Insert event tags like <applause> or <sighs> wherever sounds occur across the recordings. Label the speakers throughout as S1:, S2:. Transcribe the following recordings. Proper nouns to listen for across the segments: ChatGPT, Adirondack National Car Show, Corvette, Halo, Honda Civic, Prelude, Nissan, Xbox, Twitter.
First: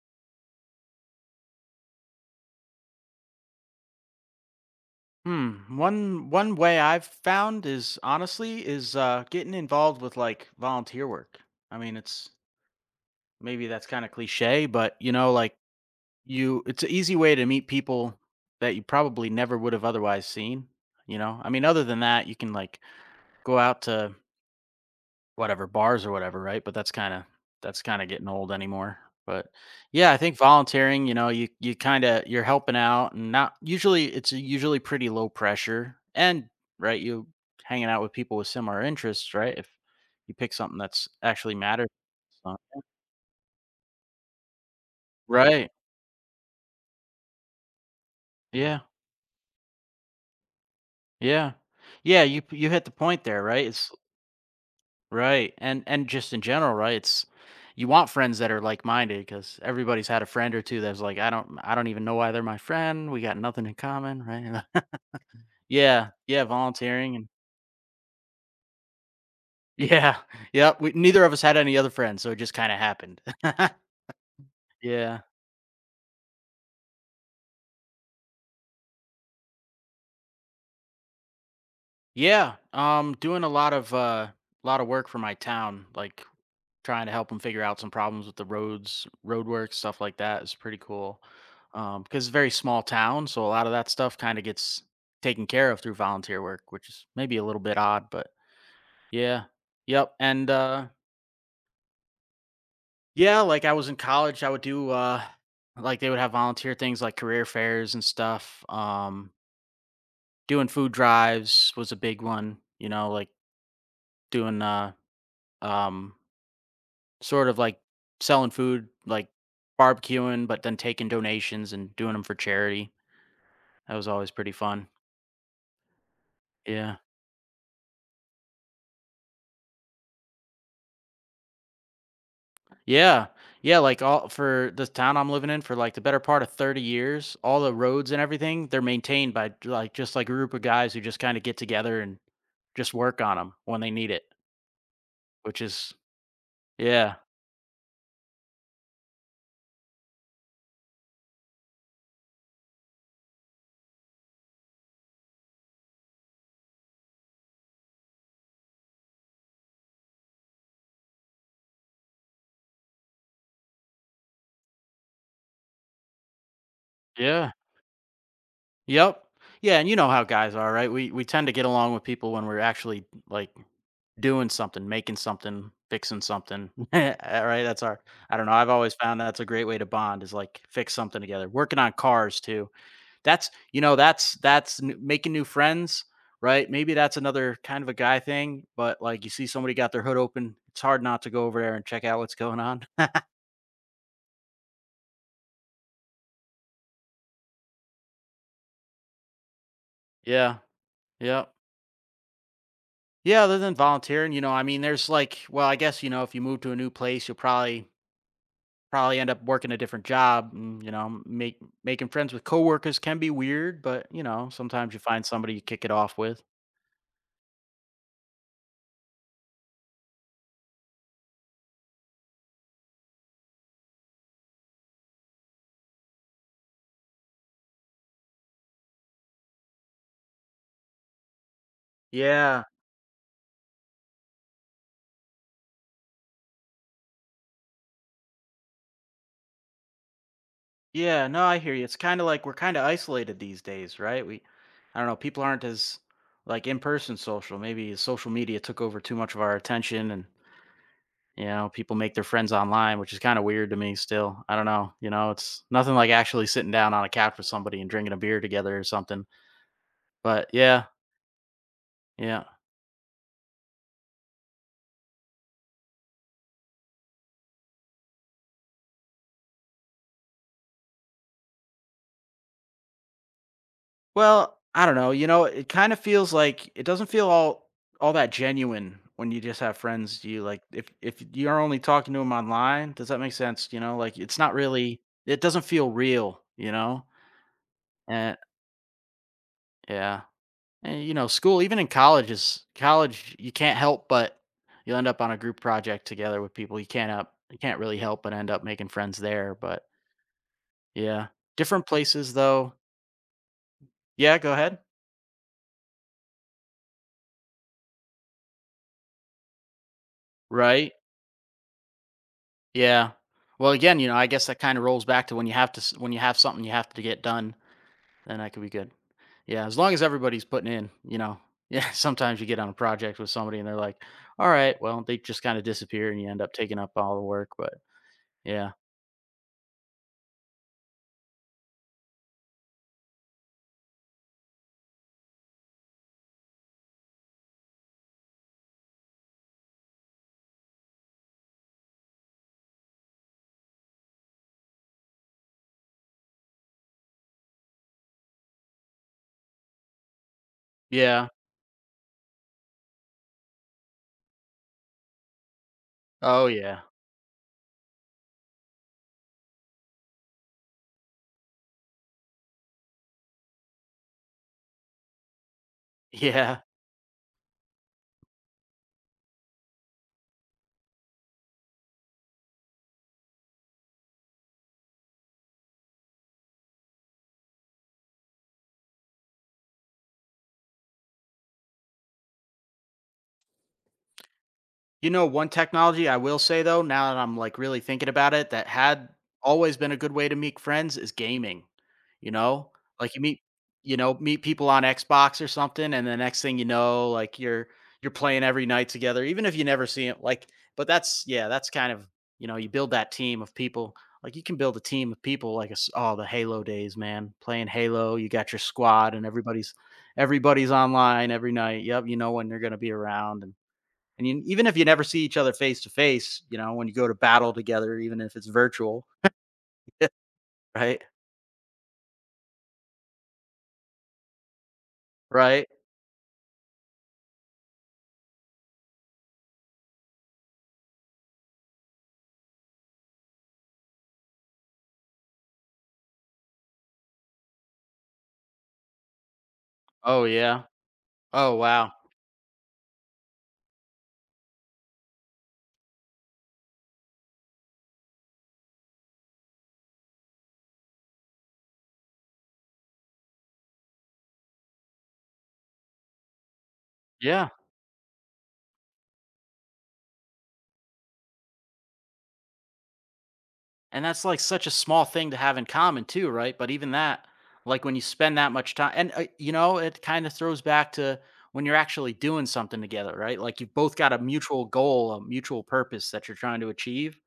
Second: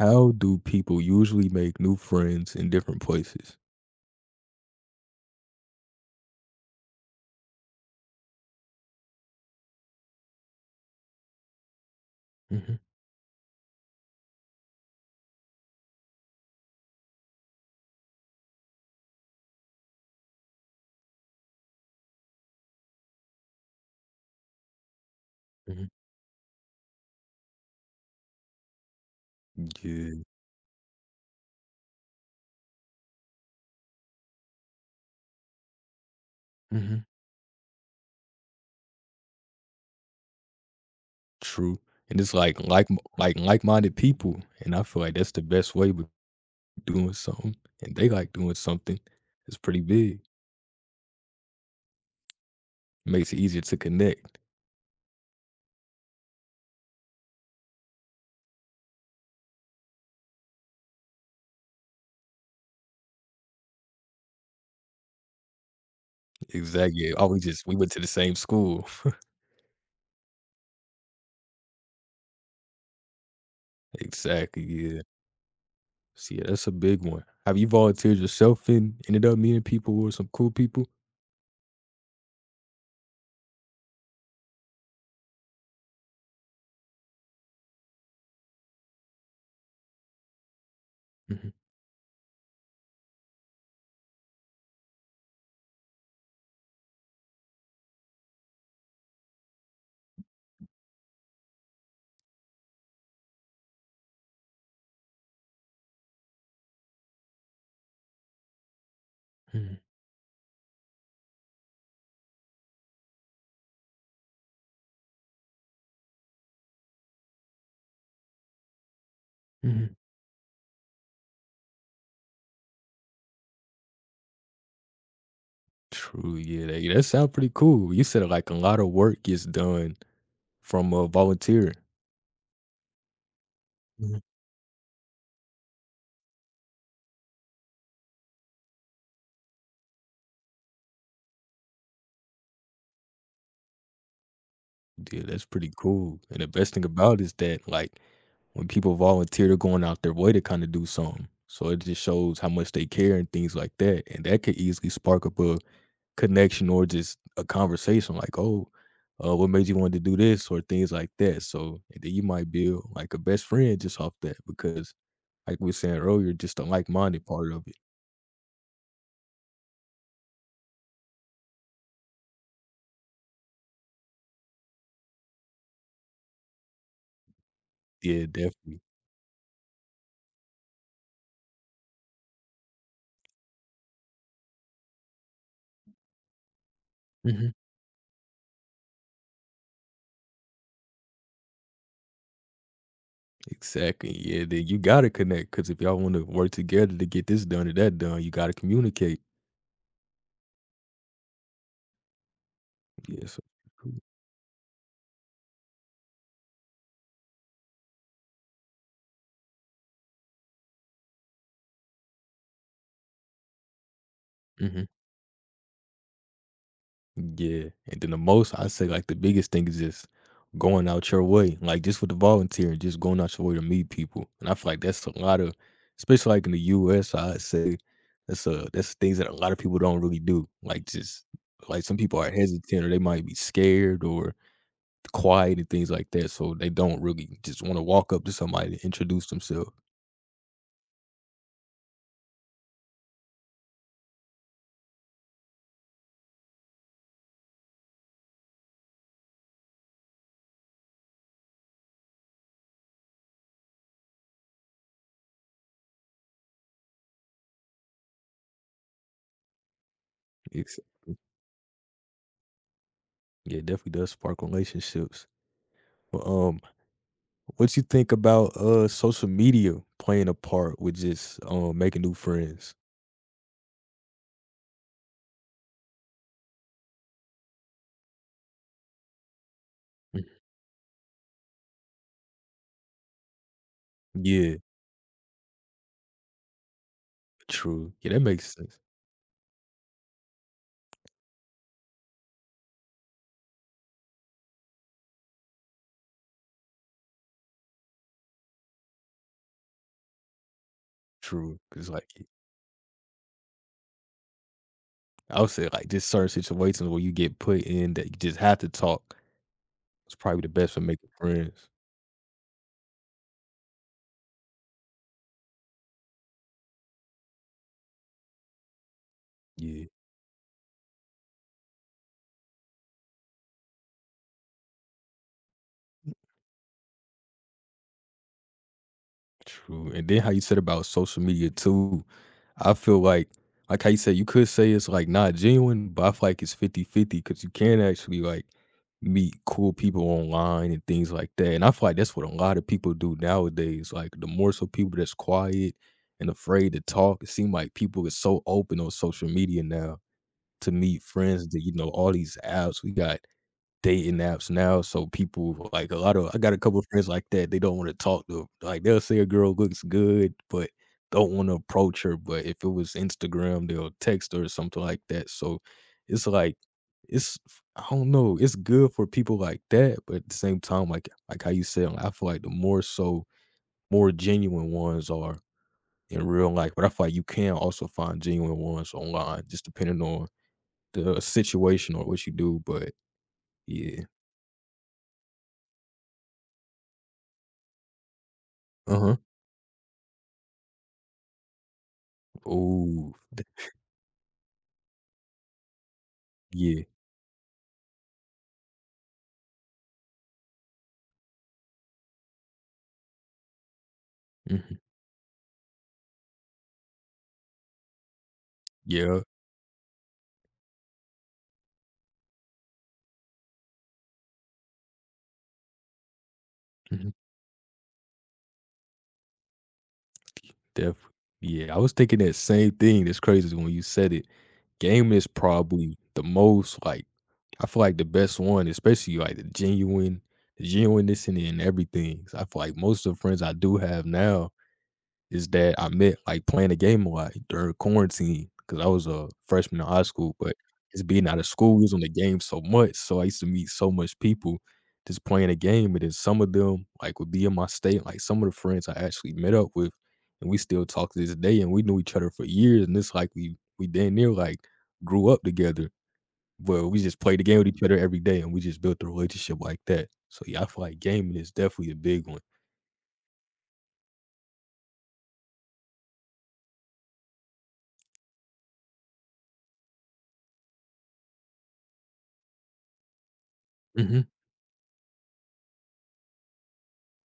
S1: How do people usually make new friends in different places?
S2: Hmm. One way I've found is honestly is getting involved with like volunteer work. I mean, it's
S1: Mhm,
S2: maybe that's kind of cliche, but you know, like it's an easy way to meet people that you probably never would have otherwise seen. You know, I mean, other than that, you can like go out to whatever,
S1: mhm.
S2: bars or whatever, right? But that's kinda getting old anymore. But, yeah,
S1: Yeah.
S2: I think volunteering, you know, you're helping out and not usually it's usually pretty low pressure and, right,
S1: Mhm.
S2: you hanging out with people with similar interests, right? If you pick something that's actually
S1: True.
S2: matters.
S1: And it's
S2: So
S1: like like-minded people, and I feel like that's the
S2: right.
S1: best way with doing something, and they like doing
S2: Yeah,
S1: something. It's pretty big.
S2: yeah. Yeah, you hit the point
S1: Makes it
S2: there,
S1: easier
S2: right?
S1: to
S2: It's
S1: connect.
S2: Right, and just in general, right? It's you want friends that are like-minded minded, because everybody's had a friend or 2 that's like, "I don't even know why they're my friend. We got nothing in common," right? <laughs> Yeah, yeah,
S1: Exactly, yeah.
S2: volunteering
S1: Oh,
S2: and
S1: we just we went to the same school. <laughs>
S2: yeah, <laughs> yep, we neither of us had any other friends, so it just kinda happened. <laughs>
S1: Exactly, yeah.
S2: Yeah.
S1: So, yeah, that's a big one. Have you volunteered yourself and ended up meeting people who some cool people?
S2: Yeah, doing a lot of lot of work for my town, like trying to help them figure out some problems with the roads, roadwork, stuff like that is pretty cool.
S1: Mhm,
S2: Because it's a very small town, so a lot of that stuff kind of gets taken care of through volunteer work, which is maybe a little bit odd, but yeah. Yep. And yeah, like I was in college, I would do like they would have volunteer things like career fairs and stuff.
S1: mhm,
S2: Doing food drives was a big one, you know, like doing um sort of like selling food, like
S1: mhm.
S2: barbecuing, but then taking donations and doing them for charity. That was always pretty fun.
S1: True, yeah, that yeah,
S2: Yeah.
S1: that sound pretty cool. You said, like, a lot of work gets done from, volunteering.
S2: Yeah. Yeah, like
S1: Mhm.
S2: all for the town I'm living in for like the better part of 30 years, all the roads and everything, they're maintained by like just like a group of guys who just kind of get together and just work on them when they need it,
S1: Yeah, that's
S2: which
S1: pretty
S2: is
S1: cool, and the best thing
S2: yeah.
S1: about it is that, like, when people volunteer, they're going out their way to kinda do something, so it just shows how much they care and things like that, and that could easily spark up a connection or just a conversation like, "Oh, what made you want to do this?" or things like that, so and then you might build, like, a best friend just off that because, like we were saying earlier, just the like-minded
S2: Yeah.
S1: part of it.
S2: Yep. Yeah, and you know how guys are, right? We tend to get along with people when we're actually like doing something, making something, fixing something, <laughs> all right? That's our
S1: Yeah,
S2: I don't know, I've
S1: definitely.
S2: always found that's a great way to bond is, like, fix something together. Working on cars too. That's you know, that's n making new friends, right? Maybe that's
S1: Mhm.
S2: another kind of a guy thing, but, like, you see somebody got their hood open, it's hard not to go over there and check out what's going on. <laughs>
S1: Exactly. Yeah, then you gotta connect because if y'all want to work together to get this done or that done, you gotta communicate.
S2: Yeah, yeah.
S1: Yeah. So,
S2: Yeah, other than volunteering, you know, I mean, there's, like well, I guess, you know, if you move to a new place, you'll probably end up working a different job. And, you know, make making friends with coworkers can be weird, but you know,
S1: hmm.
S2: sometimes you find somebody you kick it off with.
S1: Yeah. And then the most I say, like the biggest thing is just going out your way, like just with the volunteering, just going out your way to meet people. And I feel like that's a lot of, especially like in the U.S., I say that's things that a lot of people don't really do. Like just like some people are
S2: Yeah.
S1: hesitant or they might be scared or quiet and things like that, so they don't really just want to walk up to somebody and introduce themselves.
S2: Yeah, no, I hear you. It's kind of like we're kind of isolated these days, right? We I don't know, people aren't as like in-person social. Maybe social media took over too much of our attention and you know, people make their friends online, which is kind of weird to me still. I don't know, you know, it's nothing like actually sitting down on a couch with somebody and drinking a beer together or something. But
S1: It's,
S2: yeah, yeah.
S1: yeah, it definitely does spark relationships. But what you think about social media playing a part with just making new friends?
S2: Well, I don't know, you know, it kinda feels like it doesn't feel all that genuine when you just have friends
S1: Mm.
S2: you like if you're only talking to them online, does that make sense, you know? Like, it's not
S1: Yeah,
S2: really it doesn't feel real, you know?
S1: true. Yeah, that
S2: And
S1: makes sense.
S2: yeah, and, you know, school even in college is college, you can't help but you'll end up on a group project together with people you can't really help but end up making friends there, but yeah.
S1: True,
S2: Different
S1: because like
S2: places, though yeah, go ahead.
S1: I would say, like just certain situations where you get put in that you just have to talk. It's probably the best for
S2: Right.
S1: making friends.
S2: Yeah. Well, again, you know, I guess that kind of rolls back to when you have to s- when you have something you have to get done, then that could be good. Yeah, as
S1: Yeah.
S2: long as everybody's putting in, you know. Yeah, <laughs> sometimes you get on a project with somebody and they're like, "All right, well, they just kind of disappear and you end up taking up all the work." But yeah.
S1: True. And then how you said about social media too, I feel like how you said you could say it's like not genuine, but I feel like it's 50/50 because you can actually like meet cool people online and things like that. And I feel like that's what a lot of people do nowadays. Like the more so people that's quiet and afraid to talk, it seems like people is so open on social media now to meet
S2: Yeah.
S1: friends that you know all these apps. We got dating apps now, so people like a lot of I
S2: Oh
S1: got a couple
S2: yeah.
S1: of friends like that, they don't wanna talk to like, they'll say a girl looks good, but don't wanna approach her, but if it was Instagram, they'll text her or something like that, so
S2: <laughs>
S1: it's like
S2: Yeah.
S1: it's. I don't know, it's good for people like that, but at the same time, like how you said, like, I feel like the more so more genuine ones are in real life, but I feel like you can also find genuine ones online just depending on the situation or what you do, but yeah.
S2: You know, one technology I will say though, now that I'm like really thinking about it, that had
S1: Uh-huh.
S2: always been a good way to meet friends is gaming. You know, like
S1: Oh th,
S2: you know, meet people on Xbox or something, and the next thing you
S1: yeah,
S2: know, like you're playing every night together, even if you never see it. Like, but that's yeah, that's kind of you know, you build that team of people. Like you can build
S1: mhm,
S2: a team of people, like it's all the Halo days, man. Playing Halo, you got your squad,
S1: yeah,
S2: and everybody's online every night. Yep, you know when they're gonna be around, and you, even if you never see each other face to face, you know, when you go
S1: mhm,
S2: to battle together, even if it's virtual, <laughs> right?
S1: definitely. Yeah, I was thinking that same thing, that's crazy when you said it. Game is
S2: Right?
S1: probably the most, like I feel like the best one, especially, like, the genuine the genuineness in it and everything, 'cause I feel like most of the friends I do have now is that I met, like, playing the game a lot during quarantine because I was a freshman in high
S2: Oh
S1: school, but
S2: yeah.
S1: just being out of
S2: Oh
S1: school, we
S2: wow.
S1: was on the game so much, so I used to meet so much people just playing the game, and then some of them, like, would be in my state, like, some of the friends I actually met up with, and we still talk to this day, and we knew each other for years, and it's like we damn near, like, grew up together, but we just played the
S2: Yeah.
S1: game with each other every day, and we just built a relationship like that. So, yeah, I feel like gaming is definitely a big one.
S2: And that's like such a small thing to have in common too, right? But even that, like when you spend that much time, and you know, it kind of throws back to when you're actually doing something together, right? Like you've both got a
S1: Mhm.
S2: mutual goal, a mutual purpose that you're trying to achieve.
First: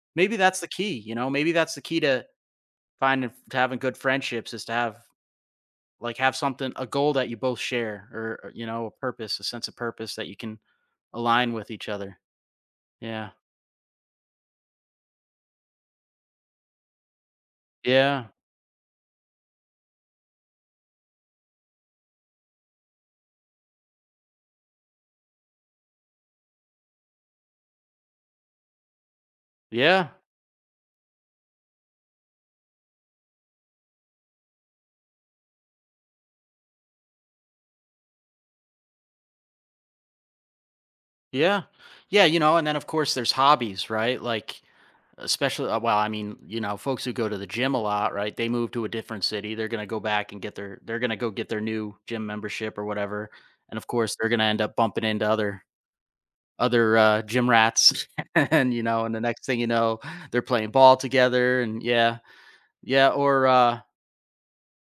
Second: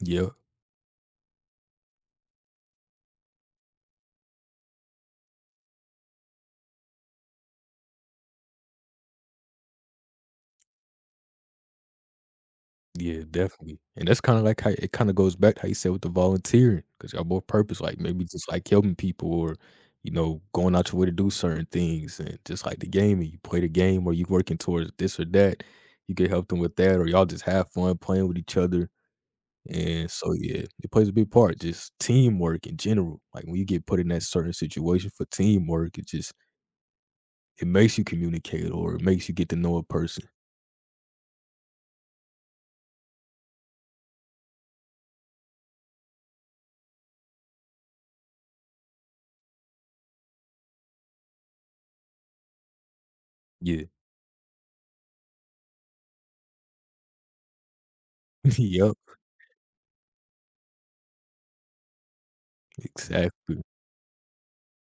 S1: Yeah.
S2: Maybe that's the key, you know. Maybe that's the key to finding to having good friendships is to have like have something a goal that you both share or, you know, a purpose, a sense of purpose that you can align with each other.
S1: Yeah,
S2: Yeah.
S1: definitely, and that's kinda like how it kinda goes back to how you said with the volunteering because 'cause y'all both purpose, like, maybe
S2: Yeah.
S1: just, like, helping people or, you know, going out your way to do certain things, and just like the gaming, you play the game or you working towards this or that, you can help them with that, or y'all just have fun playing with each other,
S2: Yeah.
S1: and so, yeah, it plays a big part, just teamwork in general, like, when you get put in that certain situation for teamwork, it just it makes you communicate or it makes you get to know a person.
S2: Yeah. Yeah, you know, and then of course there's hobbies, right? Like especially well, I mean, you know, folks who go to the gym a lot, right? They move to a different city, they're going to go get their new gym membership or whatever. And
S1: Yeah.
S2: of course, they're going to end up bumping into other gym rats <laughs>
S1: <laughs>
S2: and you
S1: Yep,
S2: know, and the next thing you know, they're playing ball together and yeah. Yeah, or
S1: exactly.
S2: uh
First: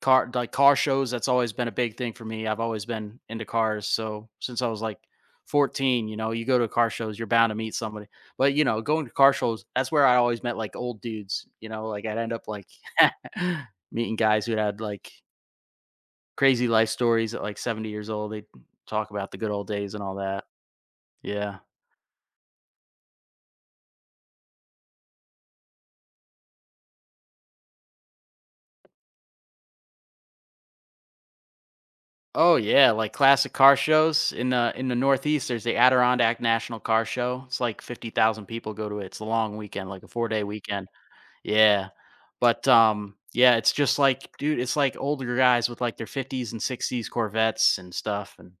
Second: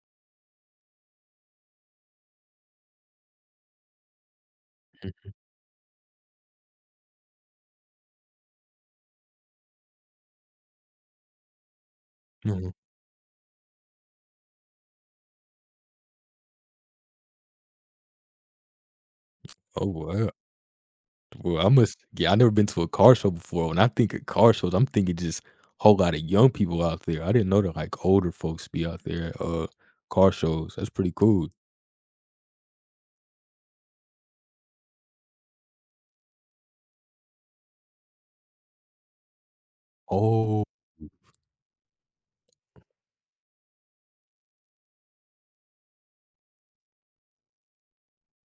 S2: car shows that's always been a big thing for me. I've always been into cars so since I was like 14. You know, you go to car shows, you're bound to meet somebody, but you know, going to car shows, that's where I always met like old dudes. You know, like I'd end up like
S1: Mhm.
S2: <laughs> meeting guys who had like crazy life stories at like 70 years old. They talk about the good old
S1: Oh,
S2: days and all
S1: wow.
S2: that. Yeah.
S1: Well, I must Yeah, I never been to a car show before. When I think of car shows, I'm thinking just whole lot of young people out there. I didn't know that like older folks be out there at car shows. That's pretty cool.
S2: Oh yeah, like classic car shows in the northeast there's the Adirondack National Car Show. It's like 50,000 people go to it. It's a long weekend, like a 4 day
S1: Oh,
S2: weekend. Yeah. But yeah, it's just like dude, it's like older guys with like their 50s and 60s Corvettes and stuff and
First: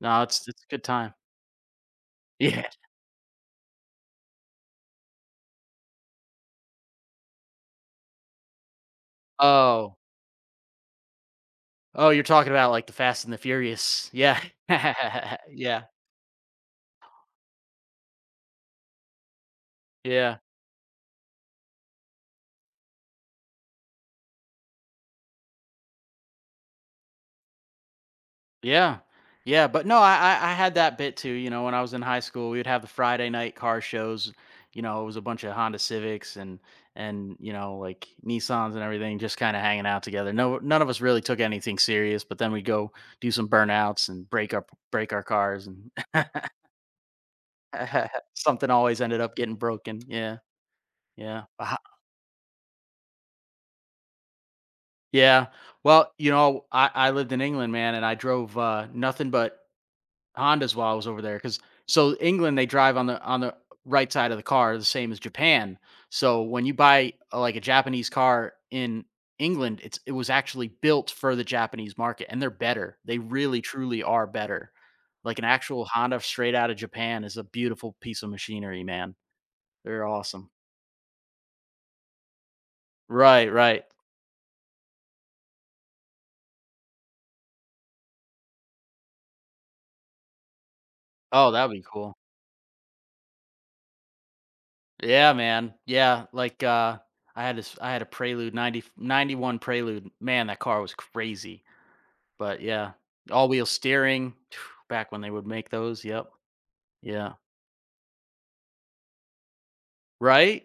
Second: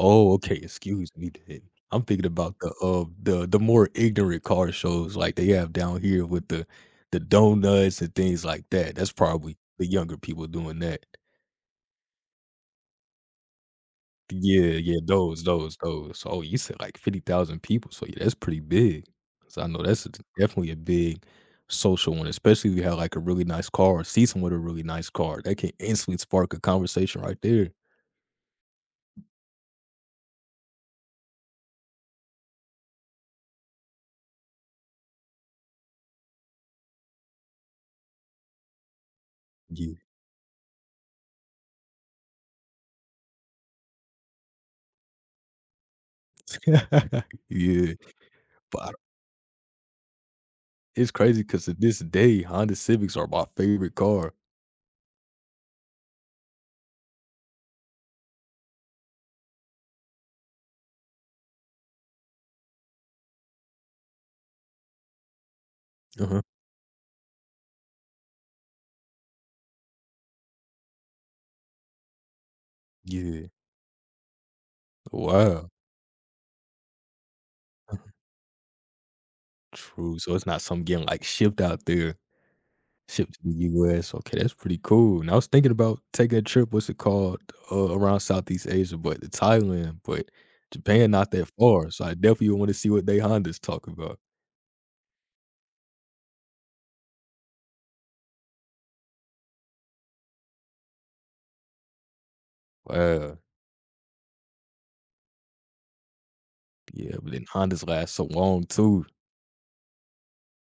S2: no, it's
S1: okay.
S2: it's a good
S1: Excuse
S2: time.
S1: me then. I'm thinking about
S2: Yeah.
S1: the the more ignorant car shows like they have down here with the donuts and things like that. That's probably the
S2: Oh.
S1: younger people doing that.
S2: Oh, you're talking about like the Fast and the Furious. Yeah.
S1: Yeah, yeah, those,
S2: <laughs>
S1: those,
S2: Yeah.
S1: those. Oh, you said like 50,000 people, so yeah, that's pretty big. 'Cause I know that's a
S2: Yeah.
S1: definitely a big social one, especially if you have like a really nice car or see someone with a really nice car. That can instantly spark a conversation right there.
S2: Yeah. Yeah, but no, I had that bit too, you know, when I was in high school, we would have the Friday night car shows, you know, it was a bunch of Honda Civics and you know, like Nissans and everything just kind of hanging
S1: Yeah.
S2: out together. No, none of us really took anything serious, but then we go do some burnouts and break our cars and
S1: <laughs> Yeah,
S2: <laughs> something
S1: but I
S2: always ended up getting broken. Yeah.
S1: it's crazy
S2: Yeah.
S1: because to this day, Honda Civics are my favorite car.
S2: Yeah. Well, you know, I lived in England, man, and I drove nothing but Hondas while I was over there, because so England, they drive on the right side of the car the same as Japan.
S1: Uh-huh.
S2: So when you buy, like, a Japanese car in England, it was actually built for the Japanese market, and they're better. They
S1: Yeah.
S2: really, truly are better. Like, an
S1: Wow. <laughs>
S2: actual Honda straight out of Japan is a beautiful
S1: Uh-huh.
S2: piece of machinery, man. They're
S1: True, so it's
S2: awesome.
S1: not something getting like shipped out there. Shipped to
S2: Right,
S1: the
S2: right.
S1: US. Okay, that's pretty cool. And I was thinking about taking a trip, what's it called, around Southeast Asia, but to Thailand, but Japan not that
S2: Oh, that'd be
S1: far, so I
S2: cool.
S1: definitely want to see what they Hondas talk about.
S2: Yeah, man. Yeah, like, I had a Prelude, 90 91 Prelude. Man, that car was crazy. But yeah,
S1: Wow.
S2: all-wheel steering, <sighs> back when they would make those, yep.
S1: Yeah, but
S2: Yeah,
S1: then Hondas last so long too.
S2: right?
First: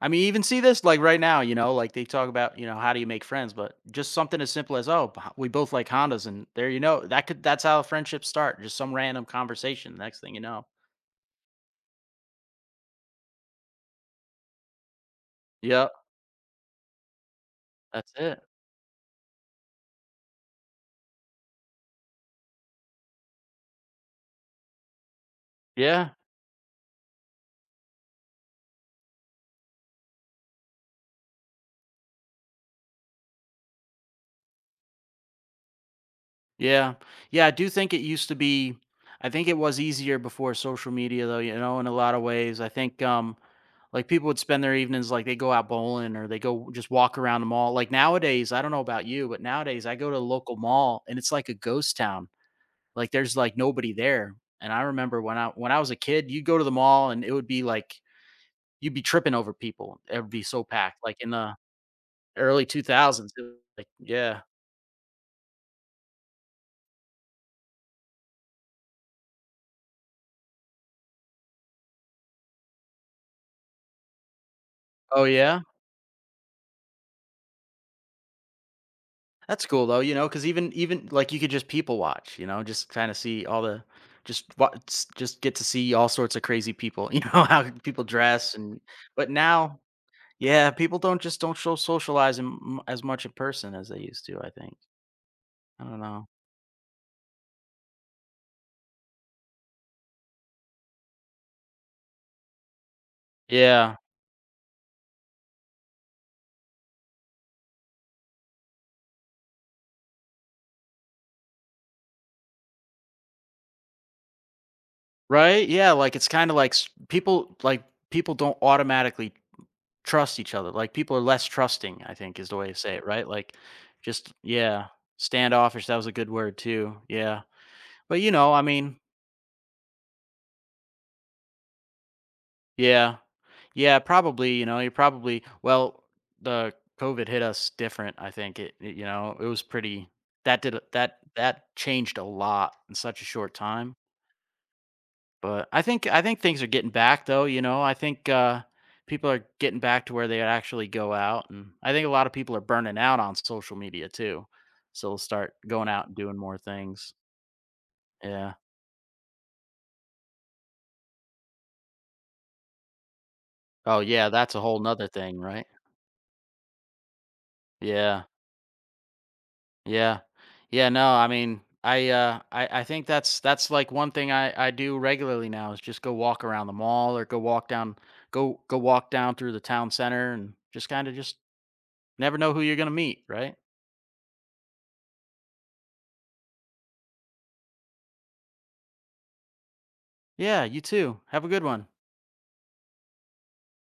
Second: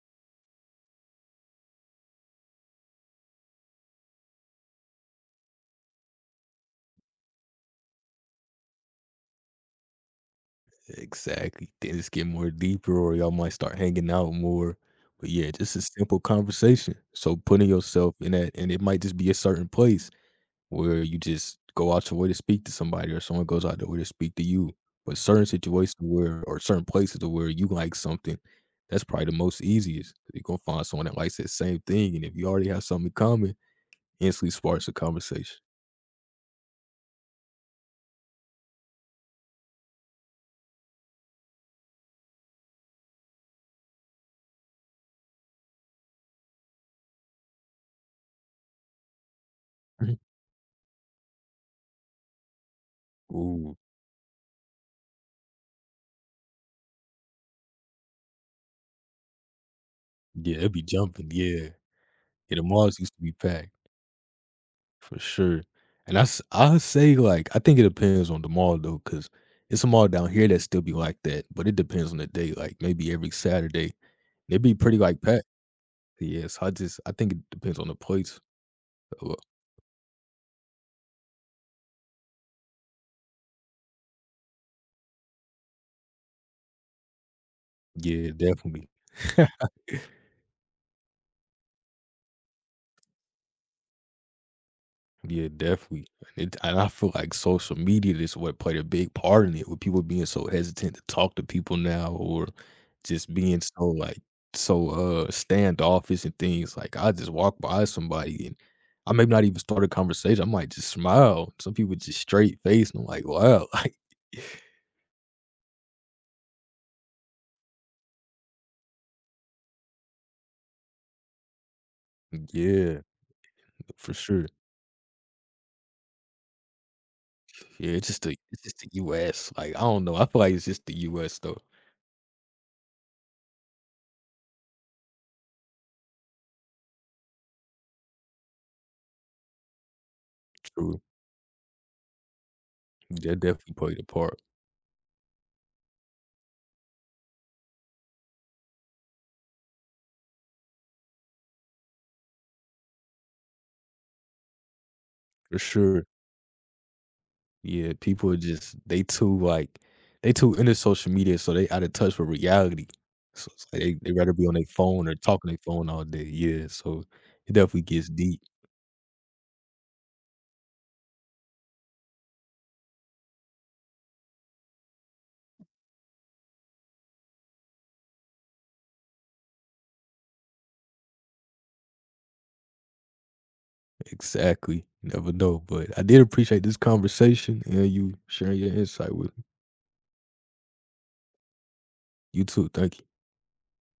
S2: I mean, even see this, like, right now, you know, like, they talk about, you know, how do you make friends, but just something as simple as, "Oh, b we both like Hondas," and there you know, that's how friendships start, just some random conversation, next thing you know.
S1: Exactly. Then it's getting more deeper or y'all might start hanging out more. But yeah, just a
S2: Yep,
S1: simple conversation. So putting
S2: that's
S1: yourself in
S2: it.
S1: that and it might just be a certain place where you just go out your way to speak to somebody or someone goes out their way to speak to you. But certain situations
S2: Yeah.
S1: where or certain places to where you like something, that's probably the most easiest. You're gonna find someone that likes that same thing. And if you already have something in common, instantly sparks a conversation. <laughs>
S2: Yeah. Yeah, I do think it used to be I think it was easier before social media though, you know, in a lot of ways. I think like people would spend their evenings like they go out bowling or they go just walk around the mall. Like nowadays, I don't know about you, but nowadays I go
S1: Mhm.
S2: to the local mall and it's like a ghost town. Like there's like
S1: Ooh.
S2: nobody there. And I remember when I was a kid, you'd go to the mall and it would be like you'd be tripping over people. It would be
S1: Yeah,
S2: so
S1: it'd be
S2: packed. Like in
S1: jumping.
S2: the
S1: Yeah. Yeah, the
S2: early
S1: malls used to
S2: 2000s.
S1: be
S2: It was
S1: packed
S2: like yeah.
S1: for sure. And I say like I think it depends on the mall though, because it's a mall down here that still be like that, but it depends on the day. Like maybe every Saturday, they be pretty like
S2: Oh
S1: packed.
S2: yeah.
S1: Yes, I just I think it depends on the place. Uh,
S2: That's cool though, you know, because even even like you could just people watch, you know, just get to see all sorts of crazy people, you know, <laughs> how people
S1: yeah,
S2: dress and.
S1: definitely.
S2: But
S1: <laughs>
S2: now, yeah, people don't show socialize as much in person as they used to. I think
S1: Yeah,
S2: I don't
S1: definitely.
S2: know.
S1: And, it, and I feel like social media is what played a big part in it, with people being so hesitant to talk to people now, or just being so
S2: Yeah.
S1: like so standoffish and things. Like I just walk by somebody and I may not even start a conversation. I might just smile. Some people just straight face, and I'm like, wow, <laughs> like
S2: Right. Yeah. Like it's kind of like people like people don't automatically trust each other. Like people are less trusting. I think is the way to say
S1: yeah,
S2: it. Right. Like,
S1: for
S2: just
S1: sure.
S2: yeah, standoffish. That was a good word too. Yeah.
S1: Yeah,
S2: But you know, I
S1: it's just the
S2: mean,
S1: US, like, I don't know, I feel like it's just the US though.
S2: yeah. Yeah, probably, you know, you probably well, the COVID hit us different, I think. It you know, it was pretty that
S1: True.
S2: that changed a lot in such a
S1: That
S2: short
S1: definitely
S2: time.
S1: played a part,
S2: But I think things are getting back though, you know. I think people are getting back to where they actually go out and I think a lot of people are burning out on social media too. So they'll start
S1: for
S2: going
S1: sure.
S2: out and doing more things.
S1: Yeah, people are
S2: Yeah.
S1: just they too, like they too into social media, so they out of touch with reality. So it's like
S2: Oh
S1: they
S2: yeah,
S1: rather be
S2: that's
S1: on
S2: a
S1: their
S2: whole nother
S1: phone or
S2: thing,
S1: talking their
S2: right?
S1: phone all day, yeah, so it definitely gets
S2: Yeah.
S1: deep.
S2: Yeah. Yeah, no, I mean, I think that's like one thing I do regularly now is just go walk around the mall or go walk down through the town center and just kind of just never know who you're going to meet, right?
S1: Exactly, you never know, but I did appreciate this conversation and you sharing your insight with me.
S2: Yeah, you too. Have a good one.
S1: You too, thank you.